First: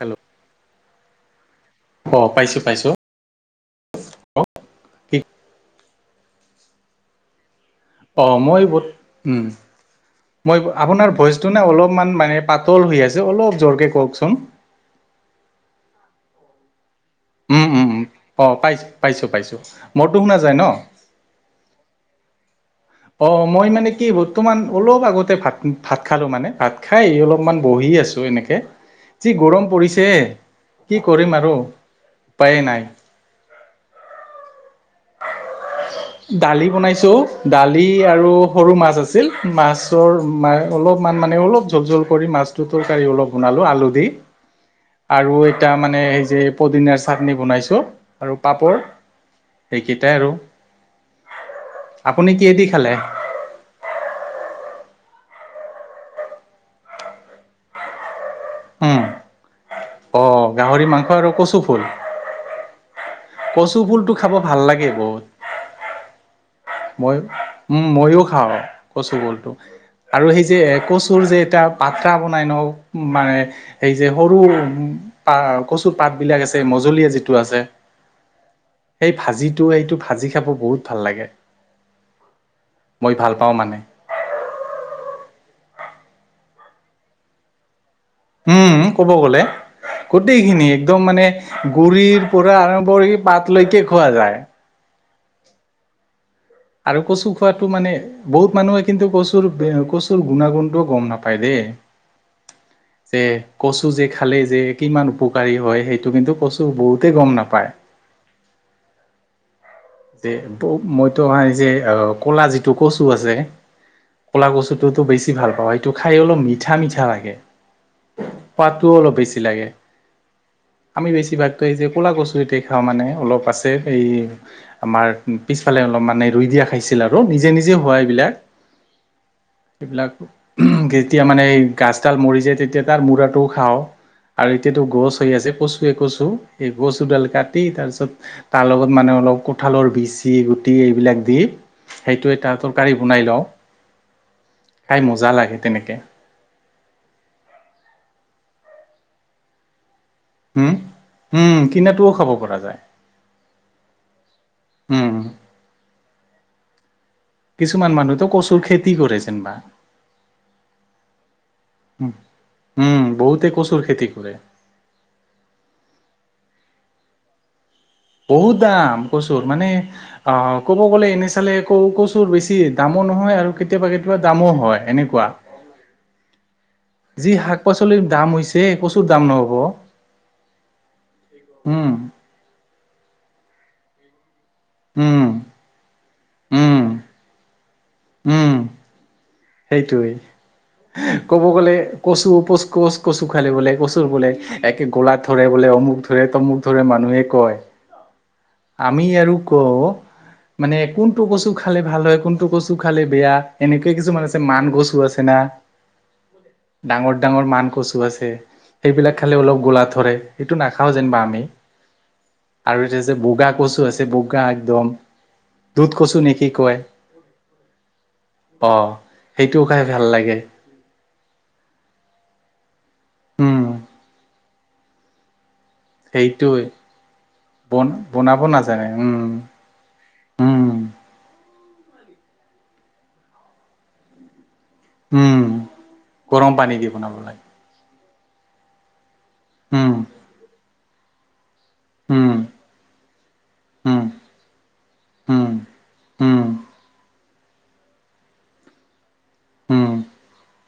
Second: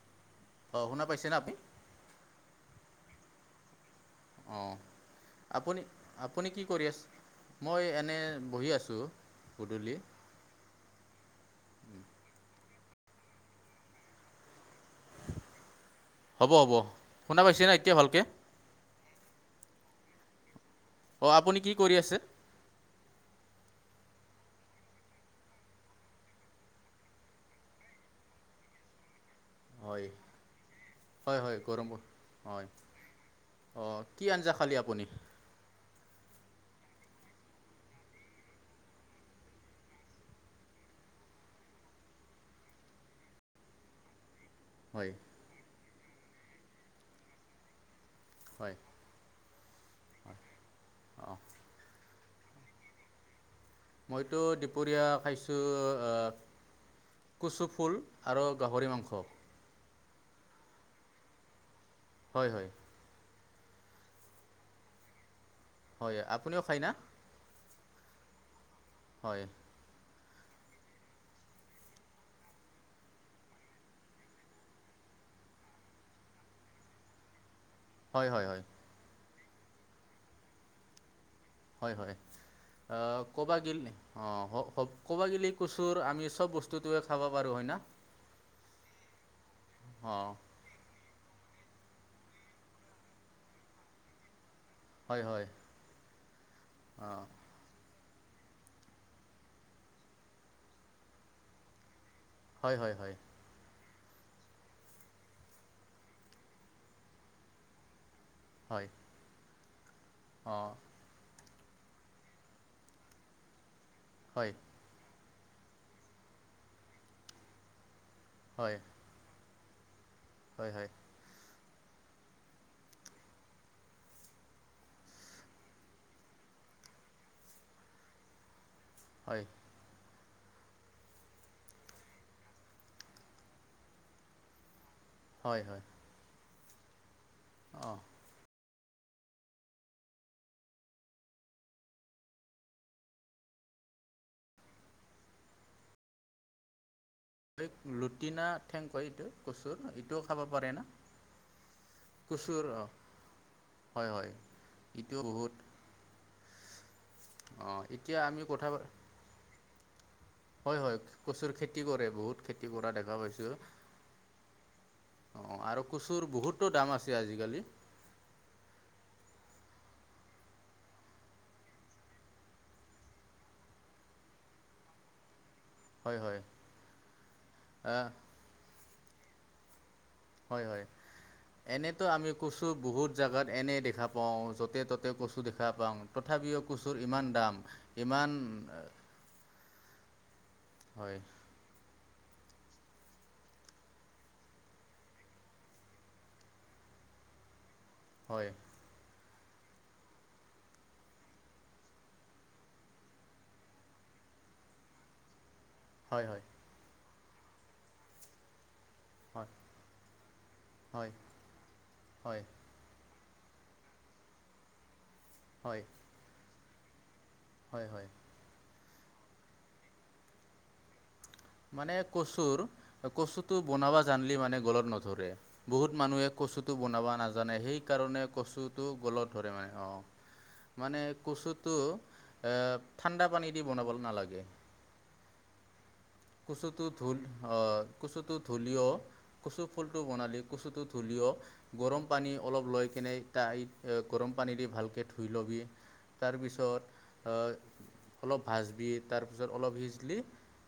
Hello. অ শুনা পাইছে নে আপুনি? অ' পাইছো, পাইছো। অ, কি আপুনি, আপুনি কি কৰি আছে? মই এনে অ' মই বহি আছোঁ উম গধূলি মই আপোনাৰ ভইচটো নে অলপমান মানে প পাতল হৈ আছে অলপ জোৰকে কওকচোন। হ'ব, হ'ব। শুনা পাইছে ন এতিয়া ভালকে? পাইছোঁ, পাইছোঁ। মৰটো শুনা যায় ন। অ' আপুনি কি কৰি আছে? অ' মই মানে কি বৰ্তমান অলপ আগতে ভাত, ভাত খালো মানে ভাত খাই অলপমান বহি আছো এনেকে যি গৰম হয় পৰিছে। কি কৰিম হয় আৰু উপায়েই নাই। অঁহ। কি আঞ্জা খালী আপুনি? দালি বনাইছো। দালি আৰু সৰু মাছ আছিল মাছৰ ম অলপমান মানে অলপ জোল-জোল কৰি মাছটো তৰকাৰি অলপ বনালো আলু দি। হয় আৰু এটা মানে সেই যে পদিনাৰ চাটনি বনাইছো আৰু হয় পাপৰ এইকেইটাই আৰু। অঁ আপুনি কিহে দি খালে? মইতো দুপৰীয়া খাইছো আ কচু ফুল আৰু গাহৰি উম, মাংস। অ, গাহৰি মাংস আৰু কচু ফুল? হয়-হয়। কচু ফুলটো খাব ভাল লাগে বহুত। হয় আপুনিও খায় না? মই উম, মইয়ো খাওঁ কচু হয় ফুলটো। আৰু সেই যে কচুৰ যে এটা পাত্ৰা বনাই ন? মানে সেই যে সৰু উ- পা, কচু পাত বিলাক আছে, মজলীয়া যিটো আছে। হয় হয় হয়। সেই ভাজিটো এইটো, ভাজি খাব বহুত ভাল লাগে। হয় হয়। মই অহ ভাল পাওঁ ক'বা মানে। গেলি, নে, অ ক, ক'বা গেলি- কচুৰ আমি চব বস্তুটোৱে খাব পাৰোঁ হয় না? উম্। ক'ব গ'লে অঁ গোটেইখিনি একদম মানে- গুৰিৰ পৰা আৰম্ভ কৰি পাত লৈকে খোৱা যায়। হয় হয়। আৰু অঁ কচু খোৱাটো মানে- বহুত মানুহে কিন্তু কচুৰ, কচুৰ গুণাগুণটোও গম নাপায় দেই। হয় হয় হয় যে কচু- কচু যে খালে যে কিমান উপকাৰী হয়, সেইটো কিন্তু কচু বহুতে গম নাপায়। হয়। যে অঁ মইতো ভাই যে, অহ ক'লা যিটো কচু আছে ক'লা হয় কচুটোতো বেছি ভাল পাওঁ, সেইটো খাই অলপ মিঠা মিঠা লাগে। হয় পাতো অলপ বেছি লাগে। হয় আমি বেছিভাগতো এই যে ক'লা কচু এতে খাওঁ মানে অলপ আছে এই আমাৰ পিছফালে অলপ মানে ৰুই দিয়া খাইছিল আৰু নিজে নিজে হোৱা এইবিলাক। হয় হয় সেইবিলাক যেতিয়া মানে গাছডাল মৰি যায় তেতিয়া তাৰ মূৰাটোও খাওঁ আৰু এতিয়া এইটো গছ হৈ আছে হয় হয় কচুৱে কচু। এই গছোডাল কাটি, তাৰ অঁ পিছত তাৰ লগত মানে অলপ ক কঁঠালৰ বিচি, গুটি এইবিলাক দি সেইটো এটা তৰকাৰী বনাই লওঁ। খাই মজা লাগে তেনেকে। হয় লুটিনা ঠেং কয় এইটো কচুৰ? এইটোও খাব পাৰে হম, না হম কিনাটোও খাব পৰা কচুৰ যায়। অঁ হয়, হয়। উম ইটোও বহুত। অঁ কিছুমান এতিয়া মানুহতো আমি কচুৰ কথা পা- খেতি কৰেছেন বা। হয় হয় কচুৰ খেতি কৰে, বহুত খেতি কৰা উম, দেখা বহুতে পাইছো। অ কচুৰ খেতি কৰে। আৰু কচুৰ বহুতো দাম আছে আজিকালি। বহুত দাম কচুৰ, মানে অ ক'ব গ'লে এনে চালে ওল কচুৰ বেছি দামো নহয় আৰু কেতিয়াবা কেতিয়াবা দামো হয়, এনেকুৱা। হয়, হয়। যি শাক পাচলিৰ আহ, দাম হৈছে, কচুৰ দাম নহব? হয়, হয়। উম, এনেতো আমি কচু বহুত জাগাত এনে দেখা পাওঁ। ত'তে ত'তে উম, কচু দেখা পাওঁ, তথাপিও উম। কচুৰ ইমান দাম ইমান সেইটোৱেই, হয় ক'ব গলে কচু পোচ কচ কচু খালে বোলে, কচুৰ বোলে একে গোলাত ধৰে বোলে অমুক ধৰে তমুক ধৰে মানুহ মানুহে কয়। হয় আমি আৰু ক মানে কোনটো কচু খালে ভাল হয় কোনটো কচু খালে বেয়া এনেকুৱে কিছুমানানে? মান গছো আছে না? হয়, হয় ডাঙৰ ডাঙৰ মান কচু আছে। সেইবিলাক খালে হয় অলপ গোলা ধৰে। সেইটো নাখাওঁ হয় যেনিবা আমি। হয় আৰু এ বগা কচু আছে বগা একদম। হয় দুধ কচু নেকি কয়। হয়, হয়। অ', সেইটোও খাই ভাল লাগে। মানে কচুৰ কচুটো উম বনাবা জানলি মানে গলত নধৰে বহুত মানুহে সেইটোৱে কচুটো বনাব নাজানে বন সেইকাৰণে বনাব নাজানে কচুটো উম গলত ধৰে মানে, উম অ। মানে কচুটো এ ঠাণ্ডা পানী দি বনাব নালাগে। উম গৰম পানী কচুটো দি বনাব ধুল, লাগে অ', কচুটো ধঢলিও কচু ফুল উম টো বনালি কচুটো ডুলিয় গৰম পানী উম অলপ লৈ কেনে তাই উম গৰম পানী দি ভালকৈ ধুই উম ল'বি। উম তাৰপিছত অলপ ভাজবি, তাৰপিছত অলপ উম সিজিলি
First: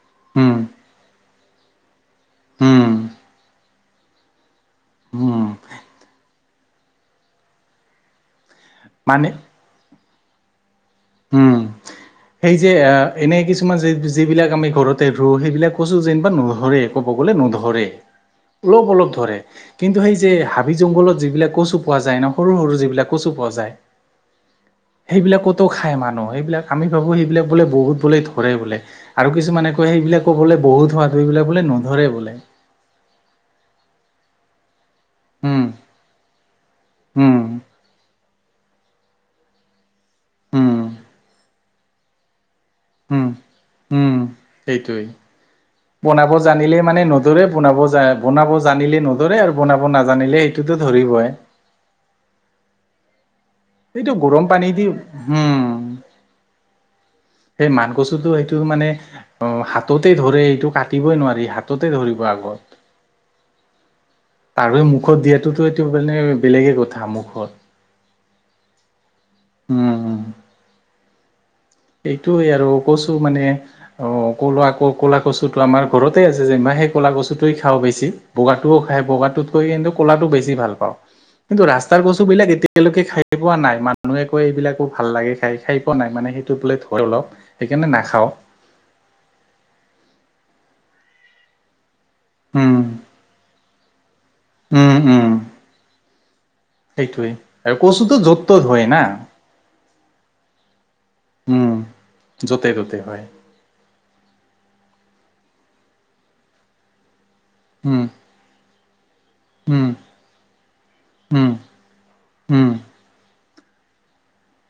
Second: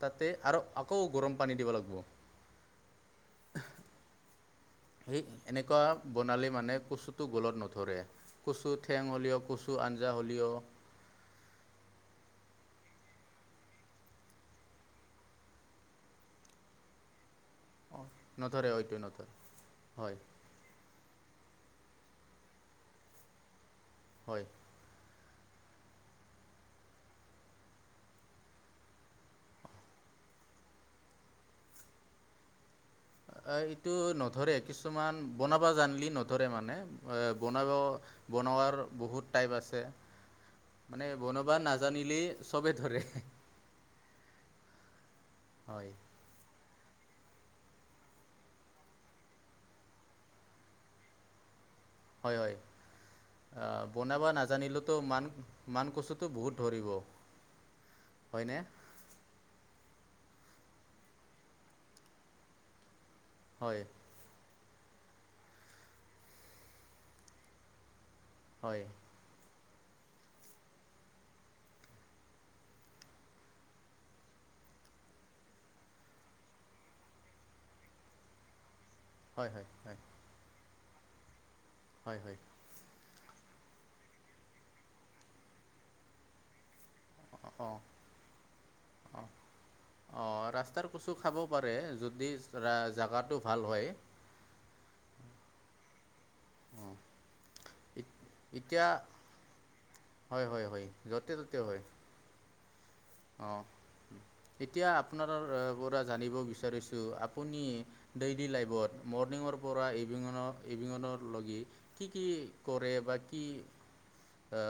তাতে উম, আৰু আকৌ গৰম পানী দিব উম, লাগিব। সেই উম, এনেকুৱা বনালী মানে কচুটো গলত নধৰে। কচু ঠেং মানে হ'লেও কচু আঞ্জা হ'লেও উম। সেই যে এনে কিছুমান যিবিলাক আমি ঘৰতে ৰুওঁ সেইবিলাক কৈছো যেনিবা নধৰে ক'ব কবল নধৰে হয়তো নধৰে েঅ কিন্তু হয় সেই হাবি জঘলত যিলাক কচু পোৱা যায় ন সৰু সৰু যিবিলাক কচু পোৱা যায় হয় সেইবিলাকত খাই মানুহ সেইবিলাক আমি ভাবো সেইবিলাক বোলে বহুত বোলে ধৰে বোলে আৰু কিছুমানে কয় সেইবিলাক ক'বলে বহুত হোৱা ধুইবিলাক বোলে নোধৰে বোলে অ এইটো নধৰে কিছু কিছুমান উম, বনাবা জানলি নধৰে মানে এ উম, বনাব বনোৱাৰ বহুত টাইপ আছে উম, মানে বনাবা নাজানিলেই চব ধৰে সেইটোৱে হয় বনাব জানিলে মানে নধৰে বনাব বনাব জানিলে নধৰে আৰু বনাব নাজানিলে সেইটোতো ধৰিবই হয় হয় অ এইটো বনাব গৰম পানী দি নাজানিলোতো মান উম মানকচুটো বহুত ধৰিব সেই মান কচু সেইটো হয়নে মানে অ হাতত তে ধৰে এইটো কাটিবই নোৱাৰি হাততে ধৰিব আগত হয় তাৱে মুখত দিয়াতটোতো এইটো মানে বেলেগে কথা মুখত হয় উম এইটোয়ে আৰু কচু মানে অ কলা ক ক'লা কচুটো আমাৰ ঘৰতে আছে যে ইমান সেই ক'লা কছুতোৱই খাওঁ বেছি বগাটোও খাই হয় বগাটোতকৈ হয় কিন্তু ক'লাতটো বেছি ভাল পাওঁ কিন্তু ৰাস্তাৰ হয় হয় কচু হয় বিলাক এতিয়ালৈকে খাই খ পোৱা নাই মানুহে কৈ এইবিলাকো ভাল লাগে খাই খাই পোৱা নাই মানে সেইটো বোলে অলপ অঁ সেইকাৰণে নাখাওঁ অঁ অঁ ৰাস্তাৰ কচু খাব পাৰে যদি উম জগাটো ভাল হয় উম উম অঁ সেইটোৱেই আৰু কচুটো এত- য'ত ত'ত এতিয়া হয় না হয় হয় হয় য'তে ত'তে উম হয় য'তে যতেই অ' এতিয়া আপোনাৰ পৰা জানিব বিচাৰিছো আপুনি উম ডেইলী লাইফত মৰ্ণিঙৰ পৰা উম ইভিনিঙৰ ইভিনিঙৰ উম লগী কি কি উম কৰে বা কি অ,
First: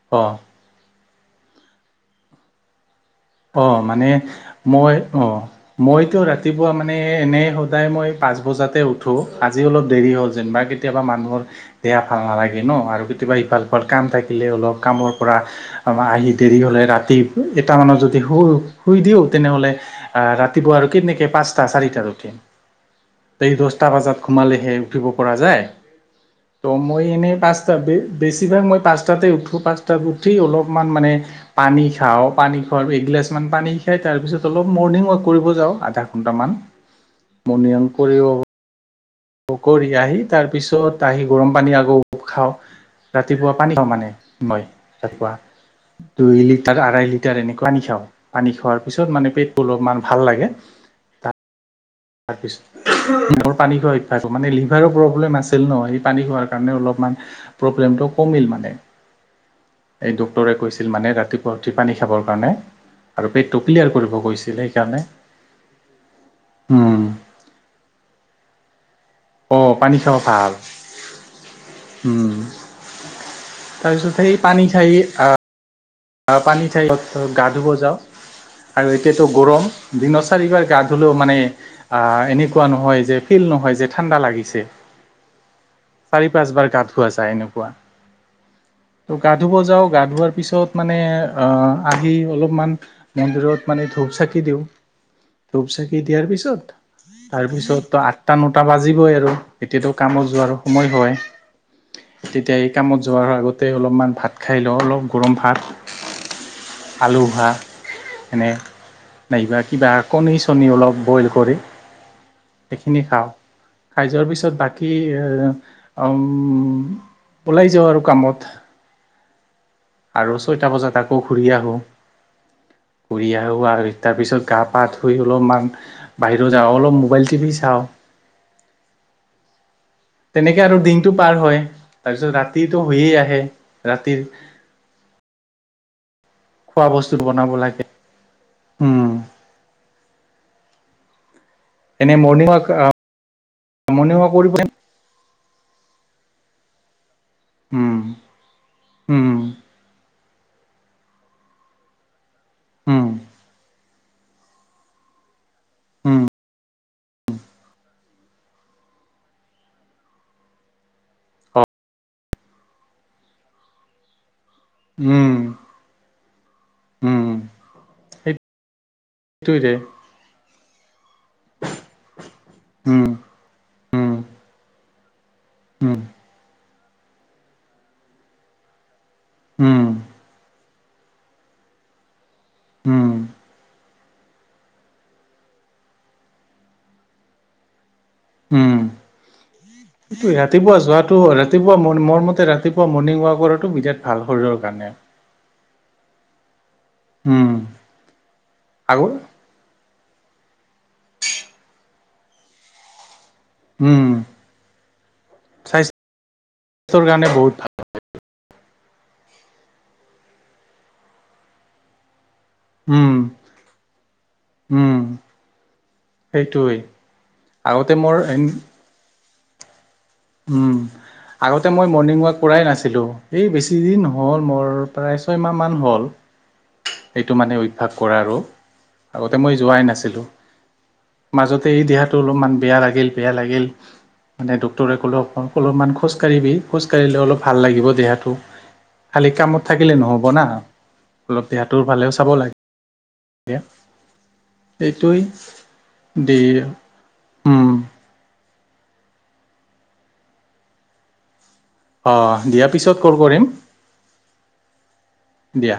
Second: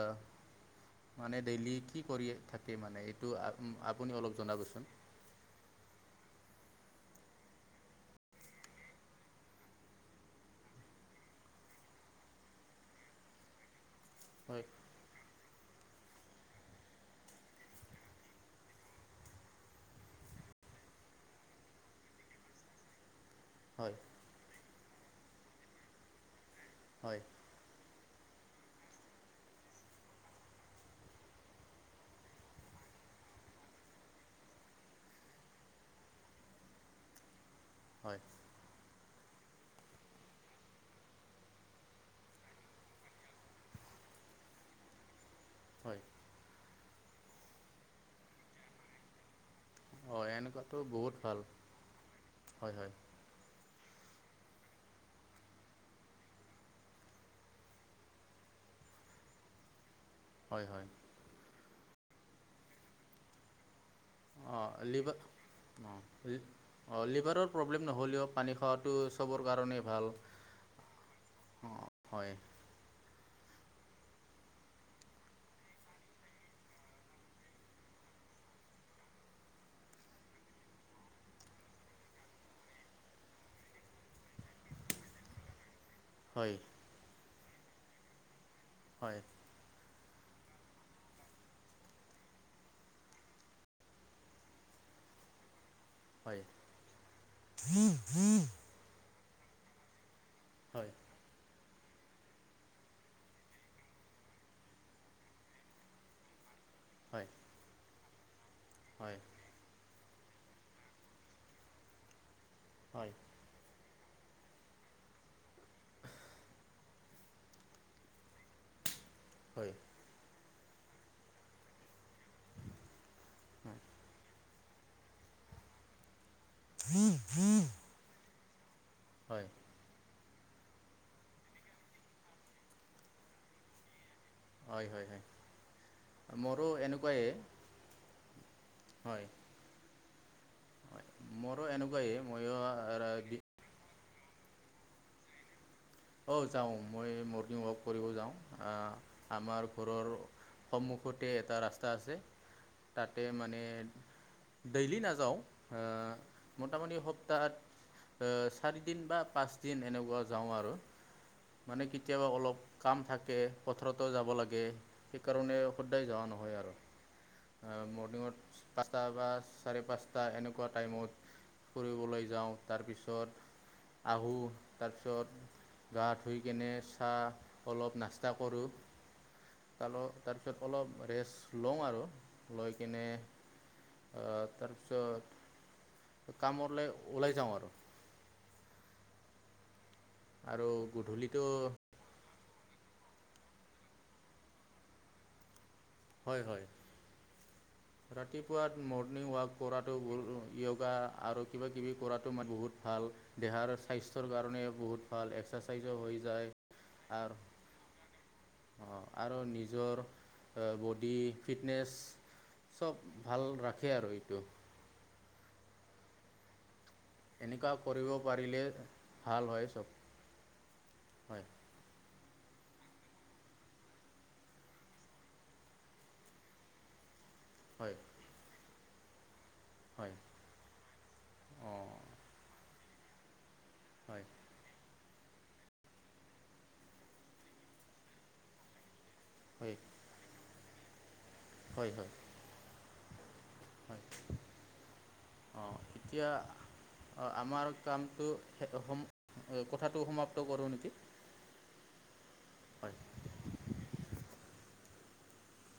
মানে ডেইলি কি কৰি থাকে মানে এই অ, মানে মই অ, মইতো ৰাত ৰাতিপুৱা মানে এনেই সদায় মই পাঁচ বজাতে উঠোঁ আজি অলপ দেৰি হ'ল যেনিবা কেতিয়াবা মানুহৰ দিয়া ভাল নালাগে ন' আৰু কেতিয়াবা ইফাল সিফাল কাম থাকিলে হ'ল হয় অ, কামৰ পৰা [unintelligible] আহি দেৰি হলে ৰাতি এটা মানত জদ তে শু-শুই দিওঁ তেনেহ'লে আহ ৰাতিপুৱা আৰু কেনেকে পাঁচটা - চাৰিটাত উঠিম? তে এই দছটা হয় বজাত ঘোমালেহে উঠিব পৰা যায়। ত মই হয় এনেই পাঁচটা দি বেছিভাগ মই পাঁচটাতে উঠোঁ পাঁচটাত উঠি অলপমান মানে পানী খাওঁ পানী [unintelligible] এগিলাচ মান পানী খাই তাৰপিছত অলপ মৰ্ণিং ৱাক কৰিব যাওঁ আধা ঘন্টামান। মনিয়ম হয় কৰিয় কৰি আহি তাৰপিছত আহি গৰম পানী আকৌ খাওঁ ৰাতিপুৱা পানী খওঁ মানে মই ৰাতিপুৱা হয় দুই লিটাৰ আঢ়াই লিটাৰ এনেকোৱা আনি খাওঁ পানী খোৱাৰ পিছত মানে পেট টো অলপমান ভাল অঁ লাগে এনেকুৱাতো বহুত তা ভাল তাৰ পিছ হয় হয় মোৰ পানী মানে লিভাৰো প্ৰব্লেম আছিল ন সেই পানী খোৱাৰ কাৰণে অলপমান প্ৰব্লেমটো কমিল মানে [inaudible] এই ডক্তৰে হয় হয় কৈছিল মানে ৰাতিপুৱা উঠি পানী খাবৰ কাৰণে আৰু পেটটো ক্লিয়াৰ কৰিব কৈছিল অঁ সেইকাৰণে অ উম, লিভাৰৰ প্ৰব্লেম নহ'লেও পানী খোৱাটো চবৰ অ কাৰণেই পানী ভাল খাব অঁ হয় উম তাৰপিছত সেই পানী খাই আহ আহ পানী ঠাইত গা ধুব যাওঁ আৰু এতিয়াতো গৰম দিনৰ চাৰিবাৰ গা ধুলেও মানে এনেকুৱা নহয় যে ফিল নহয় যে ঠাণ্ডা লাগিছে [inaudible] চাৰি পাঁচ হয় বাৰ গা ধোৱা যায় এনেকুৱা হয় গা ধুব যাওঁ গা ধোৱাৰ পিছত মানে আহ আহি অলপমান মন্দিৰত মানে ধূপ চাকি দিওঁ ধপ চাকি দিয়াৰ হয় পিছত তাৰ পিছত আঠটা নটা বাজিবই আৰু এতিয়াতো কাম যোৱা আৰু সময় হয় তেতিয়া এই কামত যোৱাৰ আগতে অলপমান ভাত খাই লওঁ অলপ গৰম ভাত আলু হয় ভা এনে হয় নাইবা কিবা কণী চণী অলপ বইল কৰি সেইখিনি হয় খাওঁ। খাই যোৱাৰ পিছত বাকী উম। ওলাই যাওঁ আৰু কামত। হয়। আৰু ছয়টা বজাত আকৌ ঘূৰি আহোঁ। ঘূৰি আহোঁ আৰু তাৰপিছত গা পা ধুই অলপমান বাহিৰত যাওঁ। অলপ মোবাইল টিভি চাওঁ। হয়। তেনেকে আৰু দিনটো পাৰ হয়। তাৰপিছত ৰাতিটো হৈয়ে আহে ৰাতিৰ হয়, হয়, হয়। মোৰো খোৱা বস্তুত এনেকুৱাই বনাব লাগে। উম হয়, হয়। মোৰো এনেকুৱাই মইয়ো ৰাগি মনিং ওৱাৰাক কৰিবনে? অ' যাওঁ মই মৰ্ণিং ৱাক কৰিব যাওঁ। উম আমাৰ ঘৰৰ সন্মুখতে এটা ৰাস্তা আছে, উম তাতে মানে ডেইলি নাযাওঁ। উম। তাৰমানানে সপ্তাহত চাৰি দিন বা পাঁচ দিন এনেকুৱা যাওঁ আৰু মানে কেতিয়াবা অলপ কাম থাকে। পথাৰতো যাব লাগে উম সেইকাৰণে সদায় যোৱা নহয় উম আৰু। মৰ্ণিংত পচটা বা সেইটোৱে চাৰে পাঁচটা এনেকুৱা টাইমত ফুৰিবলৈ যাওঁ। উম তাৰপিছত উম আহো তাৰপিছত উম গা ধুই কেনে চাহ অলপ নাস্তা কৰোঁ উম তাৰপিছত অলপ ৰেষ্ট লওঁ আৰু। লৈ কিনে উম আহ, তাৰপিছত কামৰলৈ ওলাই যাওঁ আৰু। উম আৰু ৰাতিপুৱা যোৱাটো গধূলিটো ৰাতিপুৱা ম মোৰ মতে ৰাতিপুৱা মৰ্ণিং ৱাক কৰাটো বিৰাট ভাল শৰীৰৰ কাৰণে। হয়, হয়। উম ৰাতিপুৱাত আগৰ মৰ্ণং ৱাক কৰাটো য়োগা আৰু কিবা-কিবি কৰাতো মাত বহুত ভাল। দেহা আৰু উম স্বাস্থ্যৰ কাৰণে বহুত ভাল। এক্সাৰচাইজো হৈ যায় স্বাস্থ্যৰ কাৰণে বহুত ভাল [unintelligible] অহ 'আৰু নিজৰ বডি ফিটনেছ চব উম ভাল ৰাখে আৰু এইটো উম সেইটোৱেই। এনেকুৱা আগতে কৰিব মোৰ পাৰিলে ভাল হয় চব। উম। হয় আগতে মই মৰ্ণিং ৱাক কৰাই নাছিলোঁ। এই বেছি দিন হ'ল মোৰ প্ৰায় ছয়মাহ মমান হ'ল। সেইটো মানে অভ্যাস হয় কৰা আৰু। আ মই যোৱাই হয় নাছিলো। মাজতে এই অঁ দেহাটো অলপমান বেয়া লাগিল, বেয়া লাগিল হয় মানে দু ডাক্তৰে ক'লে অ' অলপমান খোজকাঢ়িবি। খোজ কাঢ়িলে অলপ ভাল লাগিব দেহাটো খালি কামত হয় থাকিলে নহব না অলপ দেহাতটো হয় হয় ফালেও চাব লাগে হয় [inaudible] এইটোৱেই অঁ এতিয়া দি সম কথাটো সমাপ্ত কৰোঁ নেকি? অ' দিয়া হয় পিছত কল কৰিম। দিয়া।